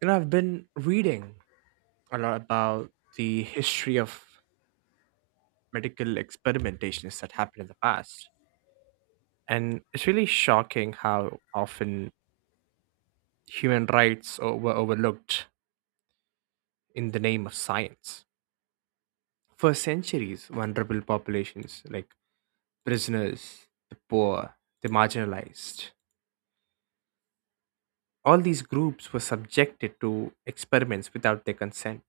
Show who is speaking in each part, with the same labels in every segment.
Speaker 1: You know, I've been reading a lot about the history of medical experimentations that happened in the past. And it's really shocking how often human rights were overlooked in the name of science. For centuries, vulnerable populations like prisoners, the poor, the marginalized, all these groups were subjected to experiments without their consent.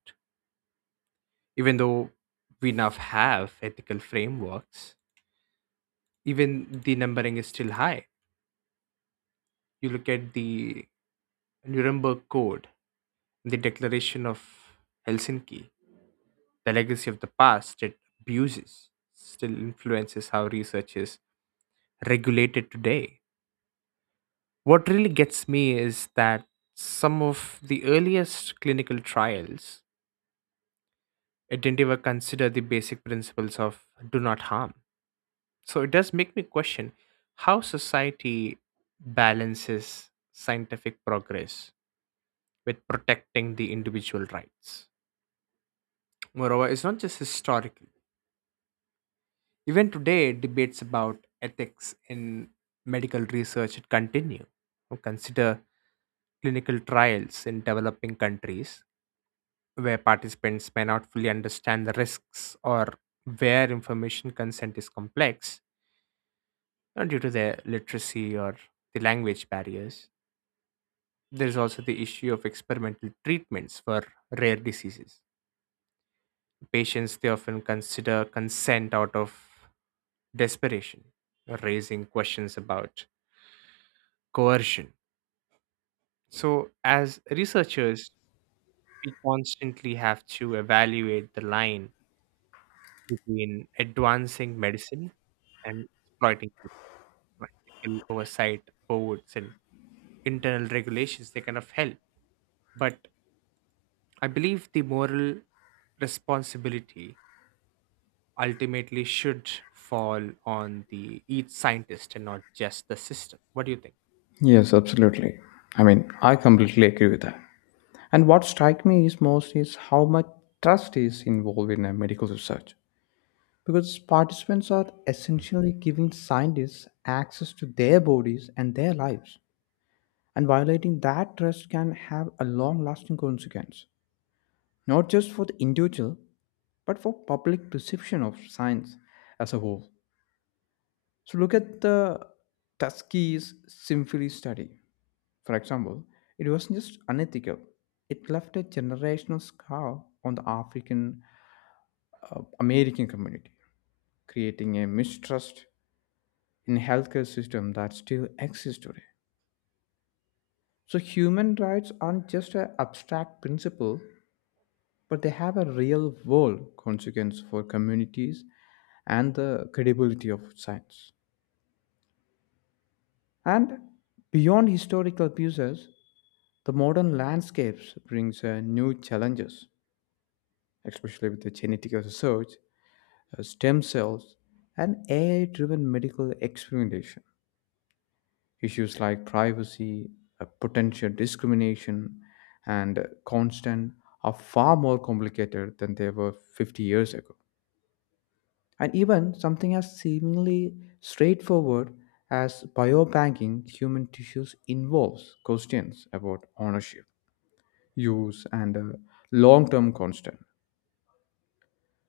Speaker 1: Even though we now have ethical frameworks, even the numbering is still high. You look at the Nuremberg Code, the Declaration of Helsinki, the legacy of the past it abuses still influences how research is regulated today. What really gets me is that some of the earliest clinical trials it didn't even consider the basic principles of do not harm. So it does make me question how society balances scientific progress with protecting the individual rights. Moreover, it's not just historical. Even today, debates about ethics in medical research continue. Now, consider clinical trials in developing countries where participants may not fully understand the risks or where information consent is complex due to their literacy or the language barriers. There is also the issue of experimental treatments for rare diseases. Patients they often consider consent out of desperation, raising questions about coercion. So, as researchers, we constantly have to evaluate the line between advancing medicine and exploiting it. Like, ethical oversight boards and internal regulations, they kind of help. But I believe the moral responsibility ultimately should fall on the each scientist and not just the system. What do you think?
Speaker 2: Yes, absolutely. I mean, I completely agree with that. And what strikes me is most is how much trust is involved in a medical research, because participants are essentially giving scientists access to their bodies and their lives. And violating that trust can have a long lasting consequence, not just for the individual, but for public perception of science as a whole. So look at the Tuskegee syphilis study. For example, it wasn't just unethical, it left a generational scar on the African American community, creating a mistrust in healthcare system that still exists today. So human rights aren't just an abstract principle, but they have a real world consequence for communities and the credibility of science. And beyond historical abuses, the modern landscapes brings new challenges, especially with the genetic research, stem cells, and AI driven medical experimentation. Issues like privacy, potential discrimination, and consent are far more complicated than they were 50 years ago. And even something as seemingly straightforward as biobanking human tissues involves questions about ownership, use, and long term constant.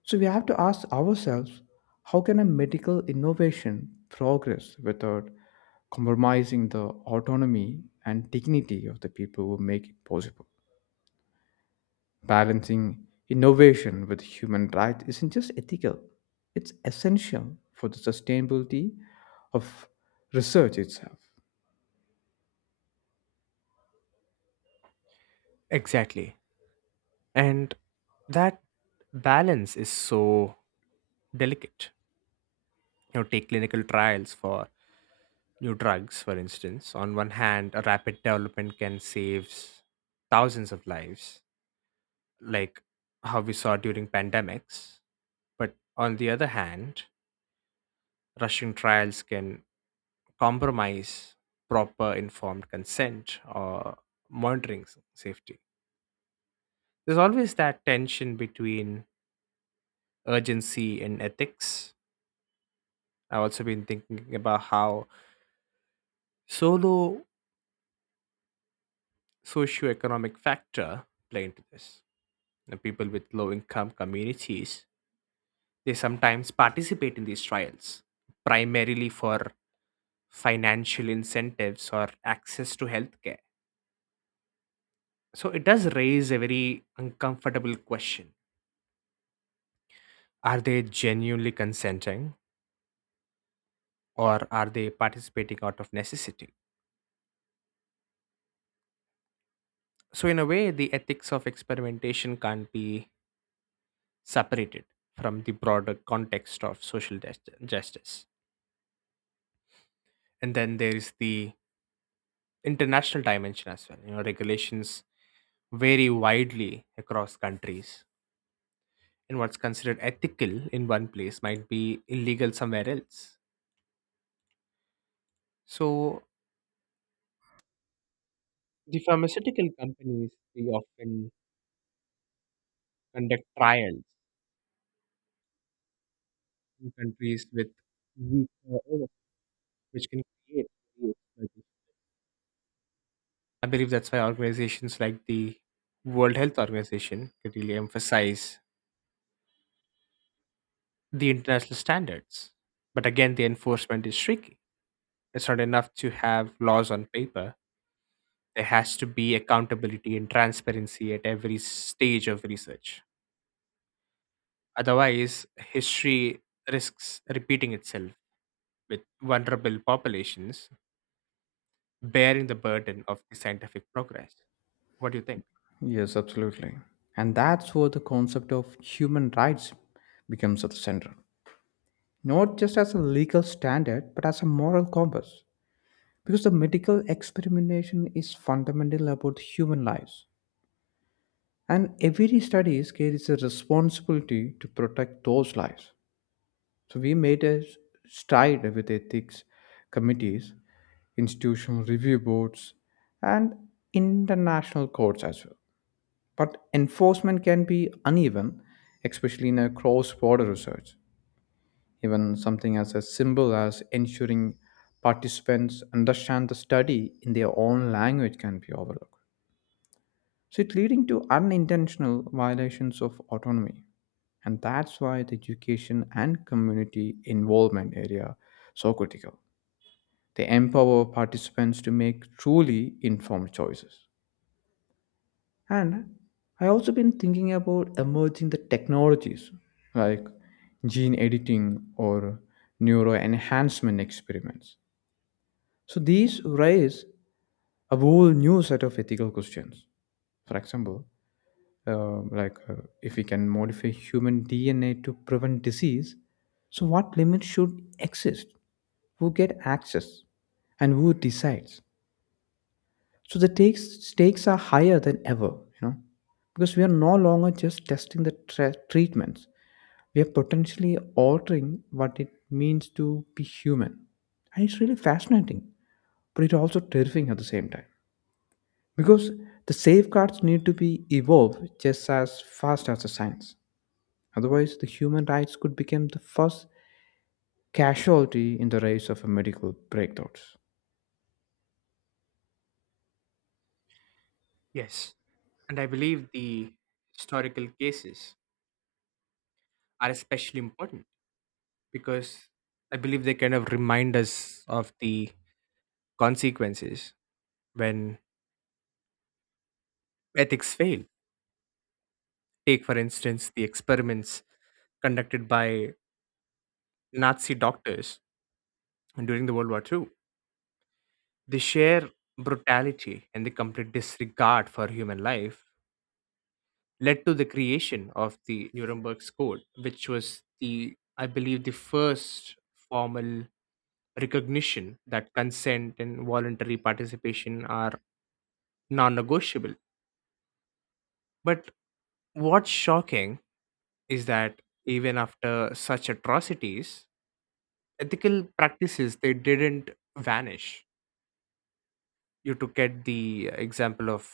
Speaker 2: So we have to ask ourselves, how can a medical innovation progress without compromising the autonomy and dignity of the people who make it possible? Balancing innovation with human rights isn't just ethical, it's essential for the sustainability of research itself.
Speaker 1: Exactly. And that balance is so delicate. Take clinical trials for new drugs, for instance. On one hand, a rapid development can save thousands of lives, like how we saw during pandemics. But on the other hand, rushing trials can compromise proper informed consent or monitoring safety. There's always that tension between urgency and ethics. I've also been thinking about how solo socioeconomic factor play into this. You know, people with low income communities they sometimes participate in these trials primarily for financial incentives or access to healthcare. So it does raise a very uncomfortable question. Are they genuinely consenting or are they participating out of necessity? So in a way the ethics of experimentation can't be separated from the broader context of social justice. And then there is the international dimension as well. You know, regulations vary widely across countries, and what's considered ethical in one place might be illegal somewhere else. So, the pharmaceutical companies they often conduct trials in countries with weak oversight, which can create the exploitation. I believe that's why organizations like the World Health Organization could really emphasize the international standards. But again, the enforcement is tricky. It's not enough to have laws on paper. There has to be accountability and transparency at every stage of research. Otherwise, history risks repeating itself with vulnerable populations bearing the burden of the scientific progress. What do you think?
Speaker 2: Yes, absolutely. And that's where the concept of human rights becomes at the center, not just as a legal standard, but as a moral compass, because the medical experimentation is fundamental about human lives and every study carries a responsibility to protect those lives. So we made a stride with ethics committees, institutional review boards, and international courts as well, but enforcement can be uneven, especially in a cross-border research. Even something as a simple as ensuring participants understand the study in their own language can be overlooked. So it's leading to unintentional violations of autonomy. And that's why the education and community involvement area are so critical. They empower participants to make truly informed choices. And I also been thinking about emerging the technologies like gene editing or neuro enhancement experiments. So these raise a whole new set of ethical questions. For example, uh, like uh, if we can modify human DNA to prevent disease, so what limits should exist? Who get access, and who decides? So the stakes are higher than ever, you know, because we are no longer just testing the treatments. We are potentially altering what it means to be human, and it's really fascinating, but it's also terrifying at the same time, because the safeguards need to be evolved just as fast as the science. Otherwise, the human rights could become the first casualty in the race of a medical breakthroughs.
Speaker 1: Yes. And I believe the historical cases are especially important because I believe they kind of remind us of the consequences when ethics fail. Take, for instance, the experiments conducted by Nazi doctors during the World War II. The sheer brutality and the complete disregard for human life led to the creation of the Nuremberg Code, which was the, I believe, the first formal recognition that consent and voluntary participation are non negotiable. But what's shocking is that even after such atrocities, ethical practices they didn't vanish. You took at the example of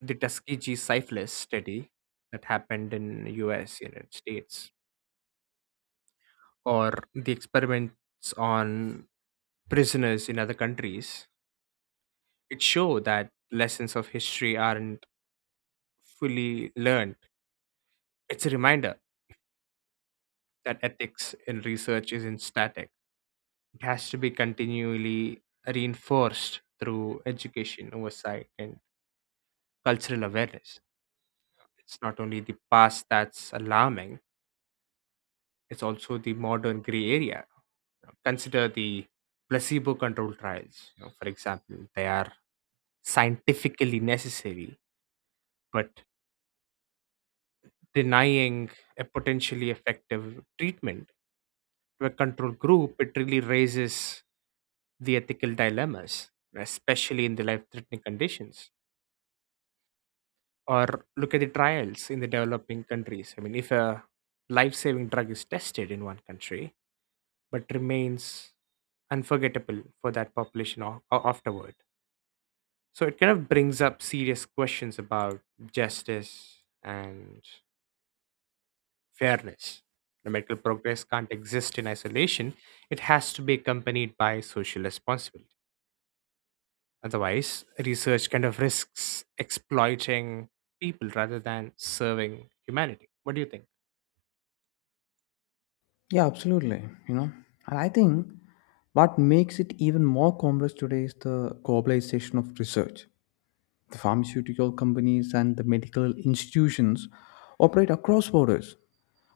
Speaker 1: the Tuskegee syphilis study that happened in U.S. United States, or the experiments on prisoners in other countries. It show that lessons of history aren't fully learned. It's a reminder that ethics in research isn't static. It has to be continually reinforced through education, oversight, and cultural awareness. It's not only the past that's alarming, it's also the modern gray area. Consider the placebo controlled trials, for example. They are scientifically necessary, but denying a potentially effective treatment to a control group, it really raises the ethical dilemmas, especially in the life threatening conditions. Or look at the trials in the developing countries. I mean, if a life saving drug is tested in one country, but remains unforgettable for that population afterward. So it kind of brings up serious questions about justice and fairness. The medical progress can't exist in isolation, it has to be accompanied by social responsibility. Otherwise, research kind of risks exploiting people rather than serving humanity. What do you think?
Speaker 2: Yeah, absolutely. You know, and I think what makes it even more complex today is the globalization of research. The pharmaceutical companies and the medical institutions operate across borders,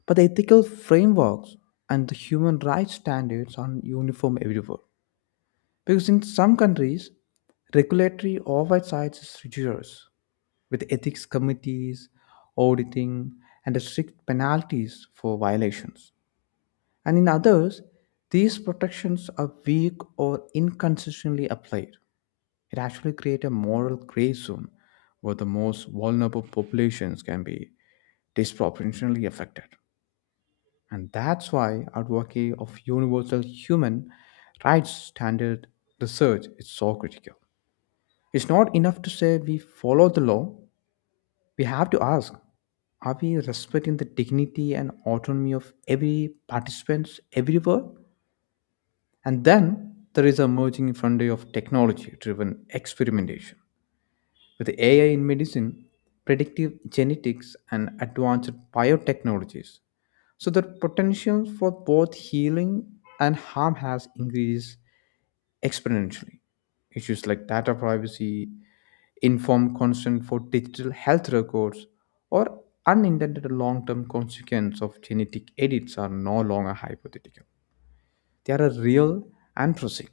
Speaker 2: but the ethical frameworks and the human rights standards aren't uniform everywhere. Because in some countries, regulatory oversight is rigorous, with ethics committees, auditing, and strict penalties for violations. And in others, these protections are weak or inconsistently applied. It actually creates a moral gray zone where the most vulnerable populations can be disproportionately affected. And that's why advocacy of universal human rights standard research is so critical. It's not enough to say we follow the law, we have to ask, are we respecting the dignity and autonomy of every participant everywhere? And then there is a emerging frontier of technology driven experimentation, with AI in medicine, predictive genetics, and advanced biotechnologies. So the potential for both healing and harm has increased exponentially. Issues like data privacy, informed consent for digital health records, or unintended long term consequences of genetic edits are no longer hypothetical. They are real and pressing.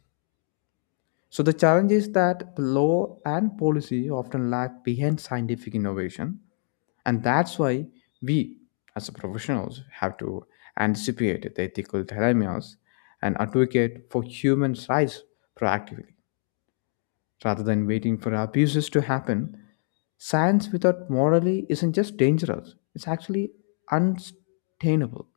Speaker 2: So the challenge is that the law and policy often lag behind scientific innovation, and that's why we, as professionals, have to anticipate the ethical dilemmas and advocate for human rights proactively, rather than waiting for abuses to happen. Science without morality isn't just dangerous, it's actually unsustainable.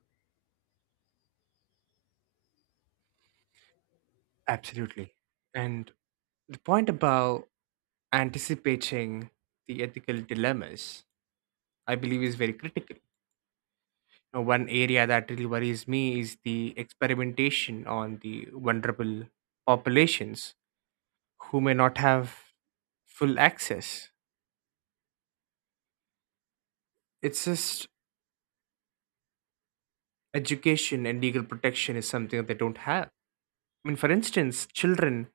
Speaker 1: Absolutely. And the point about anticipating the ethical dilemmas I believe is very critical. One area that really worries me is the experimentation on the vulnerable populations who may not have full access. It's just education and legal protection is something that they don't have. I mean, for instance, children,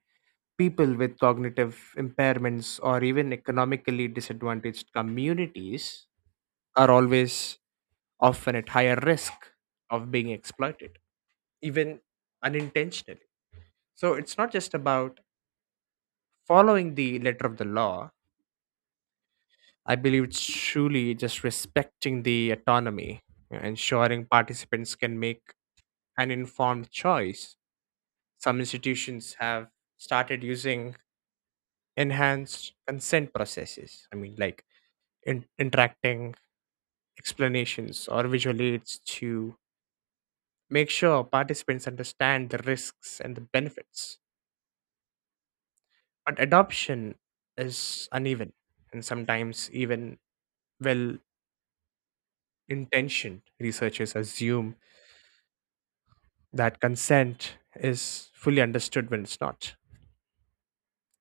Speaker 1: people with cognitive impairments, or even economically disadvantaged communities are always often at higher risk of being exploited, even unintentionally. So it's not just about following the letter of the law, I believe it's truly just respecting the autonomy, ensuring participants can make an informed choice. Some institutions have started using enhanced consent processes. I mean, like interacting explanations or visual aids to make sure participants understand the risks and the benefits. But adoption is uneven and sometimes even well intention, researchers assume that consent is fully understood when it's not.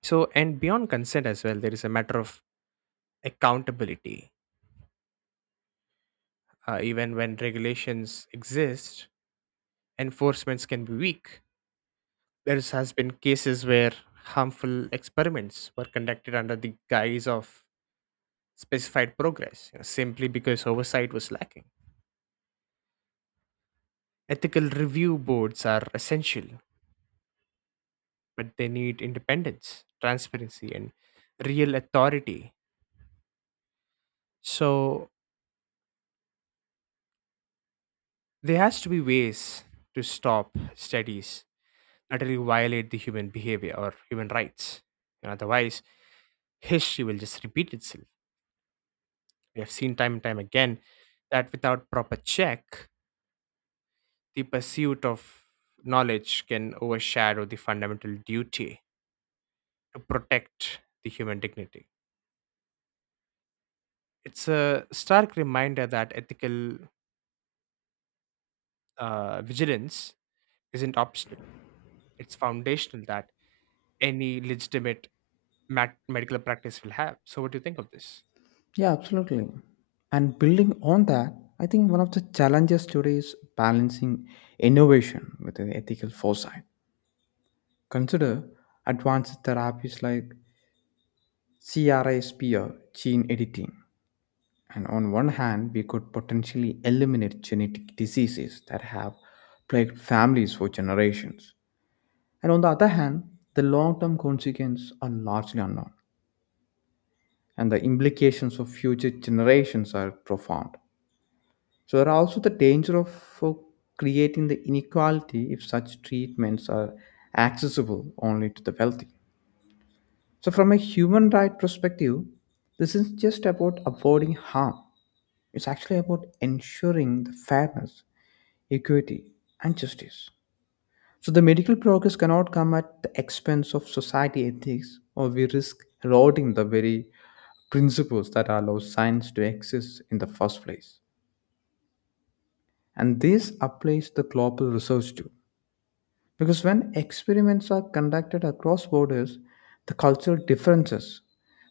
Speaker 1: So, and beyond consent as well, there is a matter of accountability. Even when regulations exist, enforcements can be weak. There has been cases where harmful experiments were conducted under the guise of specified progress, simply because oversight was lacking. Ethical review boards are essential but they need independence, transparency, and real authority. So there has to be ways to stop studies that really violate the human behavior or human rights. And otherwise, history will just repeat itself. We have seen time and time again that without proper check, the pursuit of knowledge can overshadow the fundamental duty to protect the human dignity. It's a stark reminder that ethical vigilance isn't optional. It's foundational that any legitimate medical practice will have. So, what do you think of this?
Speaker 2: Yeah, absolutely. And building on that, I think one of the challenges today is balancing innovation with an ethical foresight. Consider advanced therapies like CRISPR gene editing. And on one hand, we could potentially eliminate genetic diseases that have plagued families for generations. And on the other hand, the long term consequences are largely unknown, and the implications of future generations are profound. So there are also the danger of uh, creating the inequality if such treatments are accessible only to the wealthy. So, from a human right perspective, this is just about avoiding harm. It's actually about ensuring the fairness, equity, and justice. So the medical progress cannot come at the expense of society ethics, or we risk eroding the very principles that allow science to exist in the first place. And this applies to global research too. Because when experiments are conducted across borders, the cultural differences,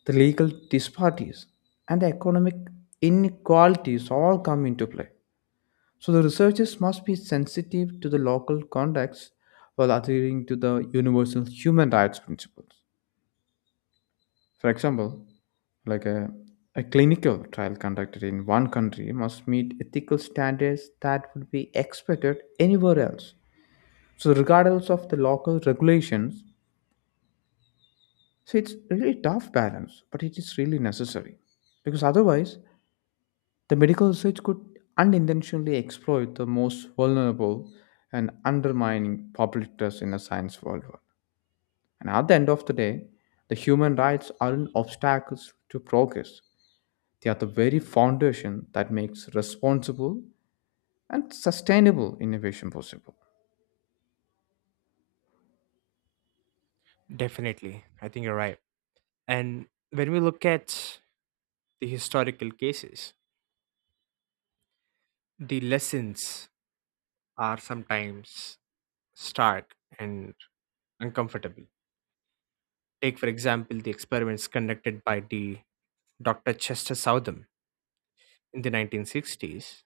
Speaker 2: the legal disparities, and the economic inequalities all come into play. So the researchers must be sensitive to the local context while adhering to the universal human rights principles. For example, like a, a clinical trial conducted in one country must meet ethical standards that would be expected anywhere else, so regardless of the local regulations. So it's really tough balance, but it is really necessary, because otherwise the medical research could unintentionally exploit the most vulnerable and undermining public trust in the science worldwide. And at the end of the day, the human rights aren't obstacles to progress. They are the very foundation that makes responsible and sustainable innovation possible.
Speaker 1: Definitely. I think you're right. And when we look at the historical cases, the lessons are sometimes stark and uncomfortable. Take, for example, the experiments conducted by the Dr. Chester Southam in the 1960s,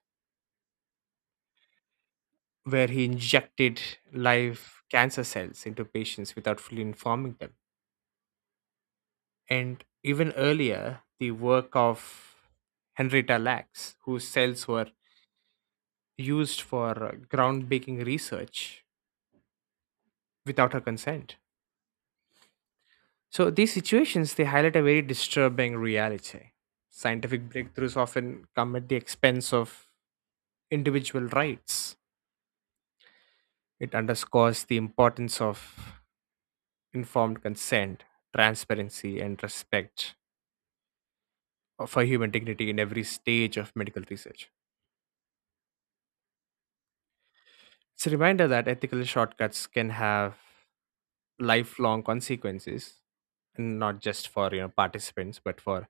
Speaker 1: where he injected live cancer cells into patients without fully informing them. And even earlier, the work of Henrietta Lacks, whose cells were used for groundbreaking research without her consent. So these situations, they highlight a very disturbing reality. Scientific breakthroughs often come at the expense of individual rights. It underscores the importance of informed consent, transparency, and respect for human dignity in every stage of medical research. It's a reminder that ethical shortcuts can have lifelong consequences, and not just for participants, but for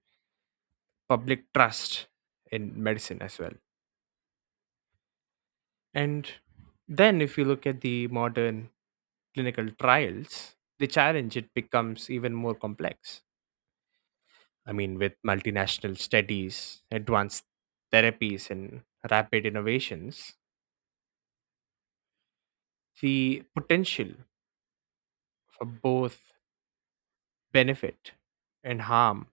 Speaker 1: public trust in medicine as well. And then if you look at the modern clinical trials, the challenge it becomes even more complex. I mean, with multinational studies, advanced therapies, and rapid innovations, the potential for both benefit and harm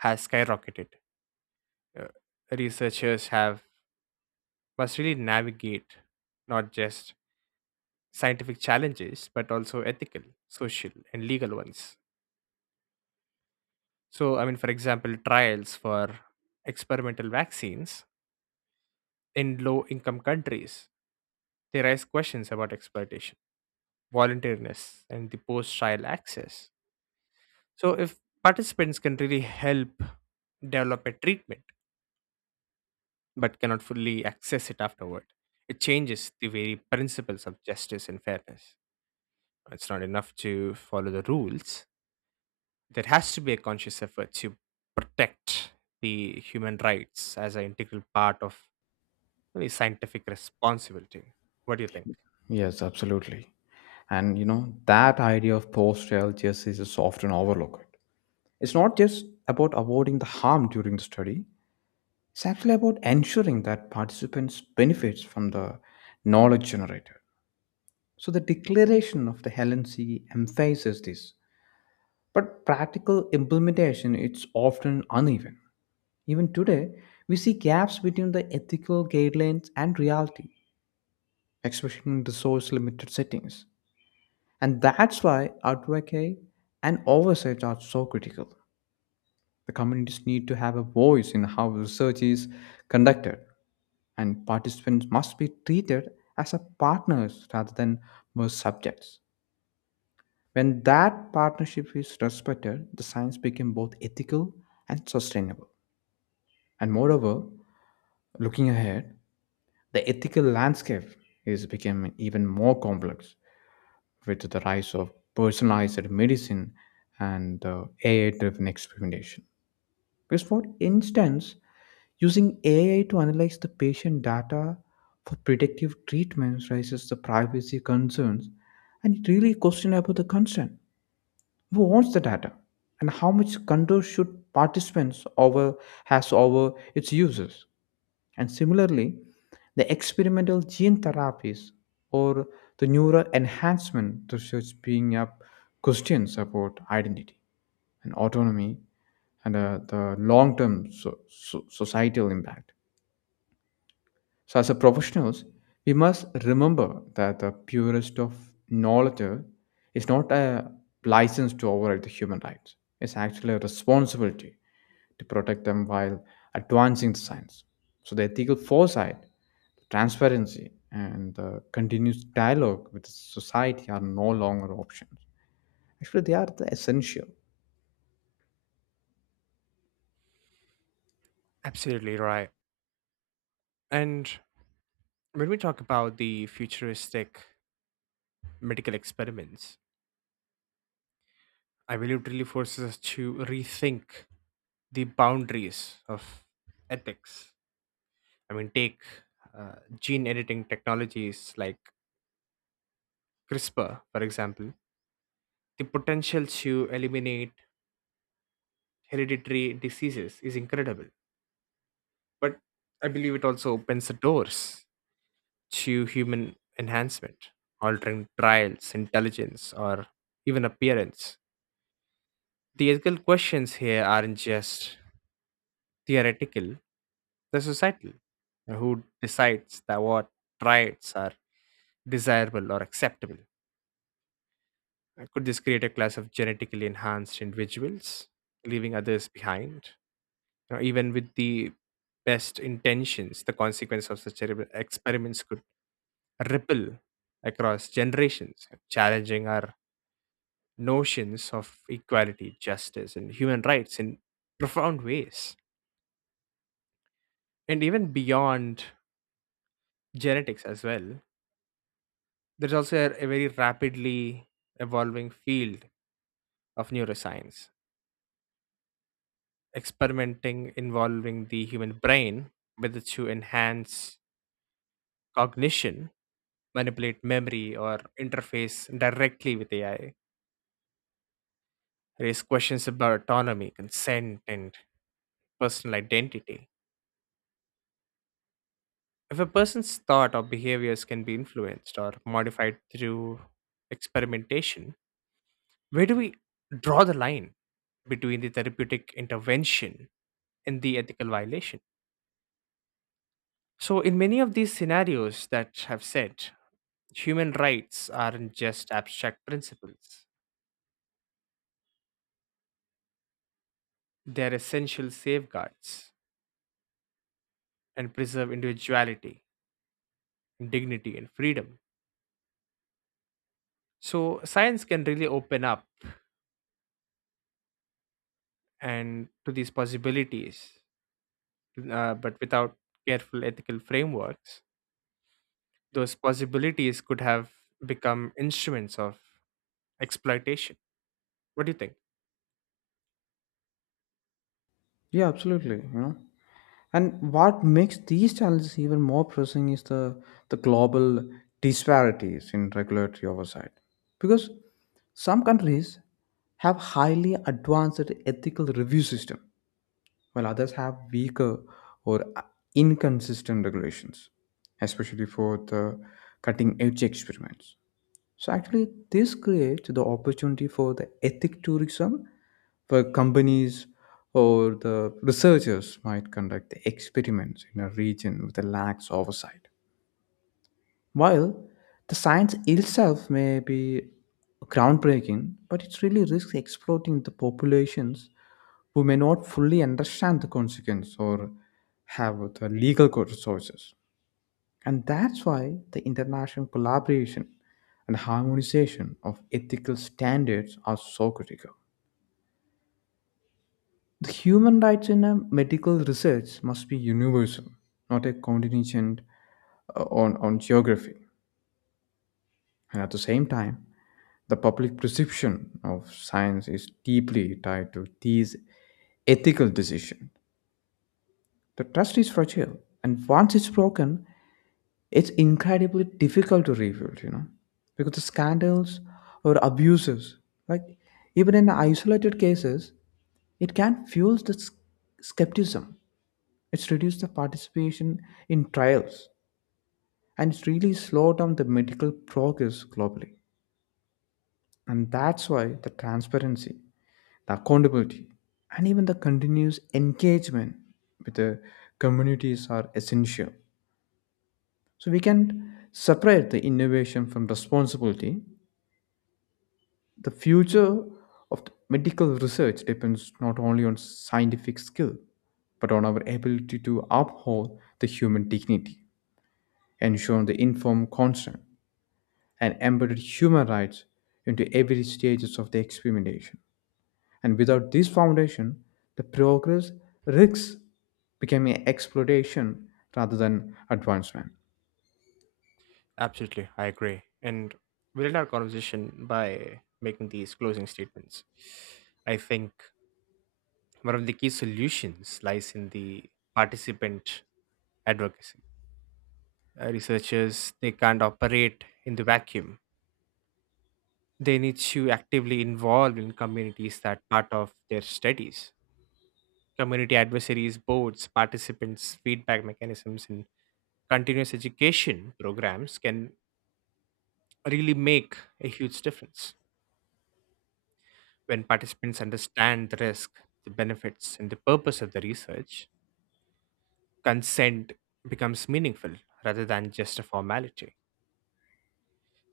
Speaker 1: has skyrocketed. Uh, Researchers have must really navigate not just scientific challenges but also ethical, social, and legal ones. So, I mean, for example, trials for experimental vaccines in low income countries, they raise questions about exploitation, voluntariness, and the post trial access. So, if participants can really help develop a treatment but cannot fully access it afterward, it changes the very principles of justice and fairness. It's not enough to follow the rules. There has to be a conscious effort to protect the human rights as an integral part of the scientific responsibility. What do you think?
Speaker 2: Yes, absolutely. And you know, that idea of post trial justice is often overlooked. It's not just about avoiding the harm during the study, it's actually about ensuring that participants benefits from the knowledge generated. So the declaration of the LNC emphasizes this, but practical implementation it's often uneven. Even today, we see gaps between the ethical guidelines and reality, especially in resource-limited settings. And that's why advocacy and oversight are so critical. The communities need to have a voice in how research is conducted, and participants must be treated as a partners rather than mere subjects. When that partnership is respected, the science becomes both ethical and sustainable. And moreover, looking ahead, the ethical landscape is becoming even more complex with the rise of personalized medicine and AI driven experimentation. Because, for instance, using AI to analyze the patient data for predictive treatments raises the privacy concerns, and it really question about the consent. Who owns the data, and how much control should participants over has over its users? And similarly, the experimental gene therapies or the neural enhancement research being up questions about identity and autonomy and the long-term societal impact. So, as a professionals, we must remember that the purest of knowledge is not a license to override the human rights. It's actually a responsibility to protect them while advancing the science. So the ethical foresight, transparency, and the continuous dialogue with society are no longer options. Actually, they are the essential.
Speaker 1: Absolutely right. And when we talk about the futuristic medical experiments, I believe it really forces us to rethink the boundaries of ethics. I mean, take gene editing technologies like CRISPR, for example. The potential to eliminate hereditary diseases is incredible but I believe it also opens the doors to human enhancement, altering trials, intelligence, or even appearance. The ethical questions here aren't just theoretical, they're societal. Who decides that what rights are desirable or acceptable? Could this create a class of genetically enhanced individuals, leaving others behind? You know, even with the best intentions, the consequence of such experiments could ripple across generations, challenging our notions of equality, justice, and human rights in profound ways. And even beyond genetics as well, there's also a very rapidly evolving field of neuroscience, experimenting involving the human brain, whether to enhance cognition, manipulate memory, or interface directly with AI, raise questions about autonomy, consent, and personal identity. If a person's thought or behaviors can be influenced or modified through experimentation, where do we draw the line between the therapeutic intervention and the ethical violation? So, in many of these scenarios that have said, human rights aren't just abstract principles, they're essential safeguards and preserve individuality, dignity, and freedom. So, science can really open up and to these possibilities but without careful ethical frameworks, those possibilities could have become instruments of exploitation. What do you think?
Speaker 2: Yeah, absolutely. You know. And what makes these challenges even more pressing is the global disparities in regulatory oversight. Because some countries have highly advanced ethical review system, while others have weaker or inconsistent regulations, especially for the cutting edge experiments. So actually, this creates the opportunity for the ethic tourism, where companies or the researchers might conduct the experiments in a region with a lax oversight. While the science itself may be groundbreaking, but it's really risks exploiting the populations who may not fully understand the consequence or have the legal resources. And that's why the international collaboration and harmonization of ethical standards are so critical. The human rights in a medical research must be universal, not a contingent on geography. And at the same time, the public perception of science is deeply tied to these ethical decisions. The trust is fragile, and once it's broken, it's incredibly difficult to rebuild, you know, because the scandals or abuses, like even in isolated cases, it can fuel the skepticism. It's reduced the participation in trials, and it's really slowed down the medical progress globally. And that's why the transparency, the accountability, and even the continuous engagement with the communities are essential, so we can separate the innovation from responsibility. The future of the medical research depends not only on scientific skill, but on our ability to uphold the human dignity, ensure the informed consent, and embed human rights into every stages of the experimentation. And without this foundation, the progress risks becoming exploitation rather than advancement.
Speaker 1: Absolutely, I agree. And we'll end our conversation by making these closing statements. I think one of the key solutions lies in the participant advocacy. Researchers they can't operate in the vacuum. They need to actively involve in communities that part of their studies. Community advisories boards, participants feedback mechanisms, and continuous education programs can really make a huge difference. When participants understand the risk, the benefits, and the purpose of the research, consent becomes meaningful rather than just a formality.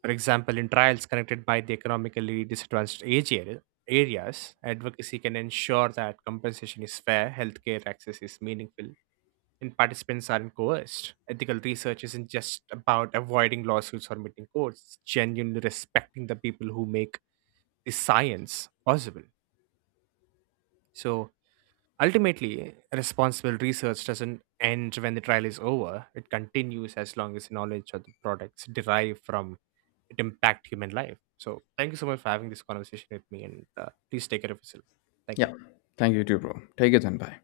Speaker 1: For example, in trials connected by the economically disadvantaged areas, advocacy can ensure that compensation is fair, healthcare access is meaningful, and participants aren't coerced. Ethical research isn't just about avoiding lawsuits or meeting courts, it's genuinely respecting the people who make the science possible. So ultimately, responsible research doesn't end when the trial is over, it continues as long as the knowledge of the products derived from it impact human life. So thank you so much for having this conversation with me and please take care of yourself. Thank you.
Speaker 2: Yeah. Thank you too, bro. Take it then. Bye.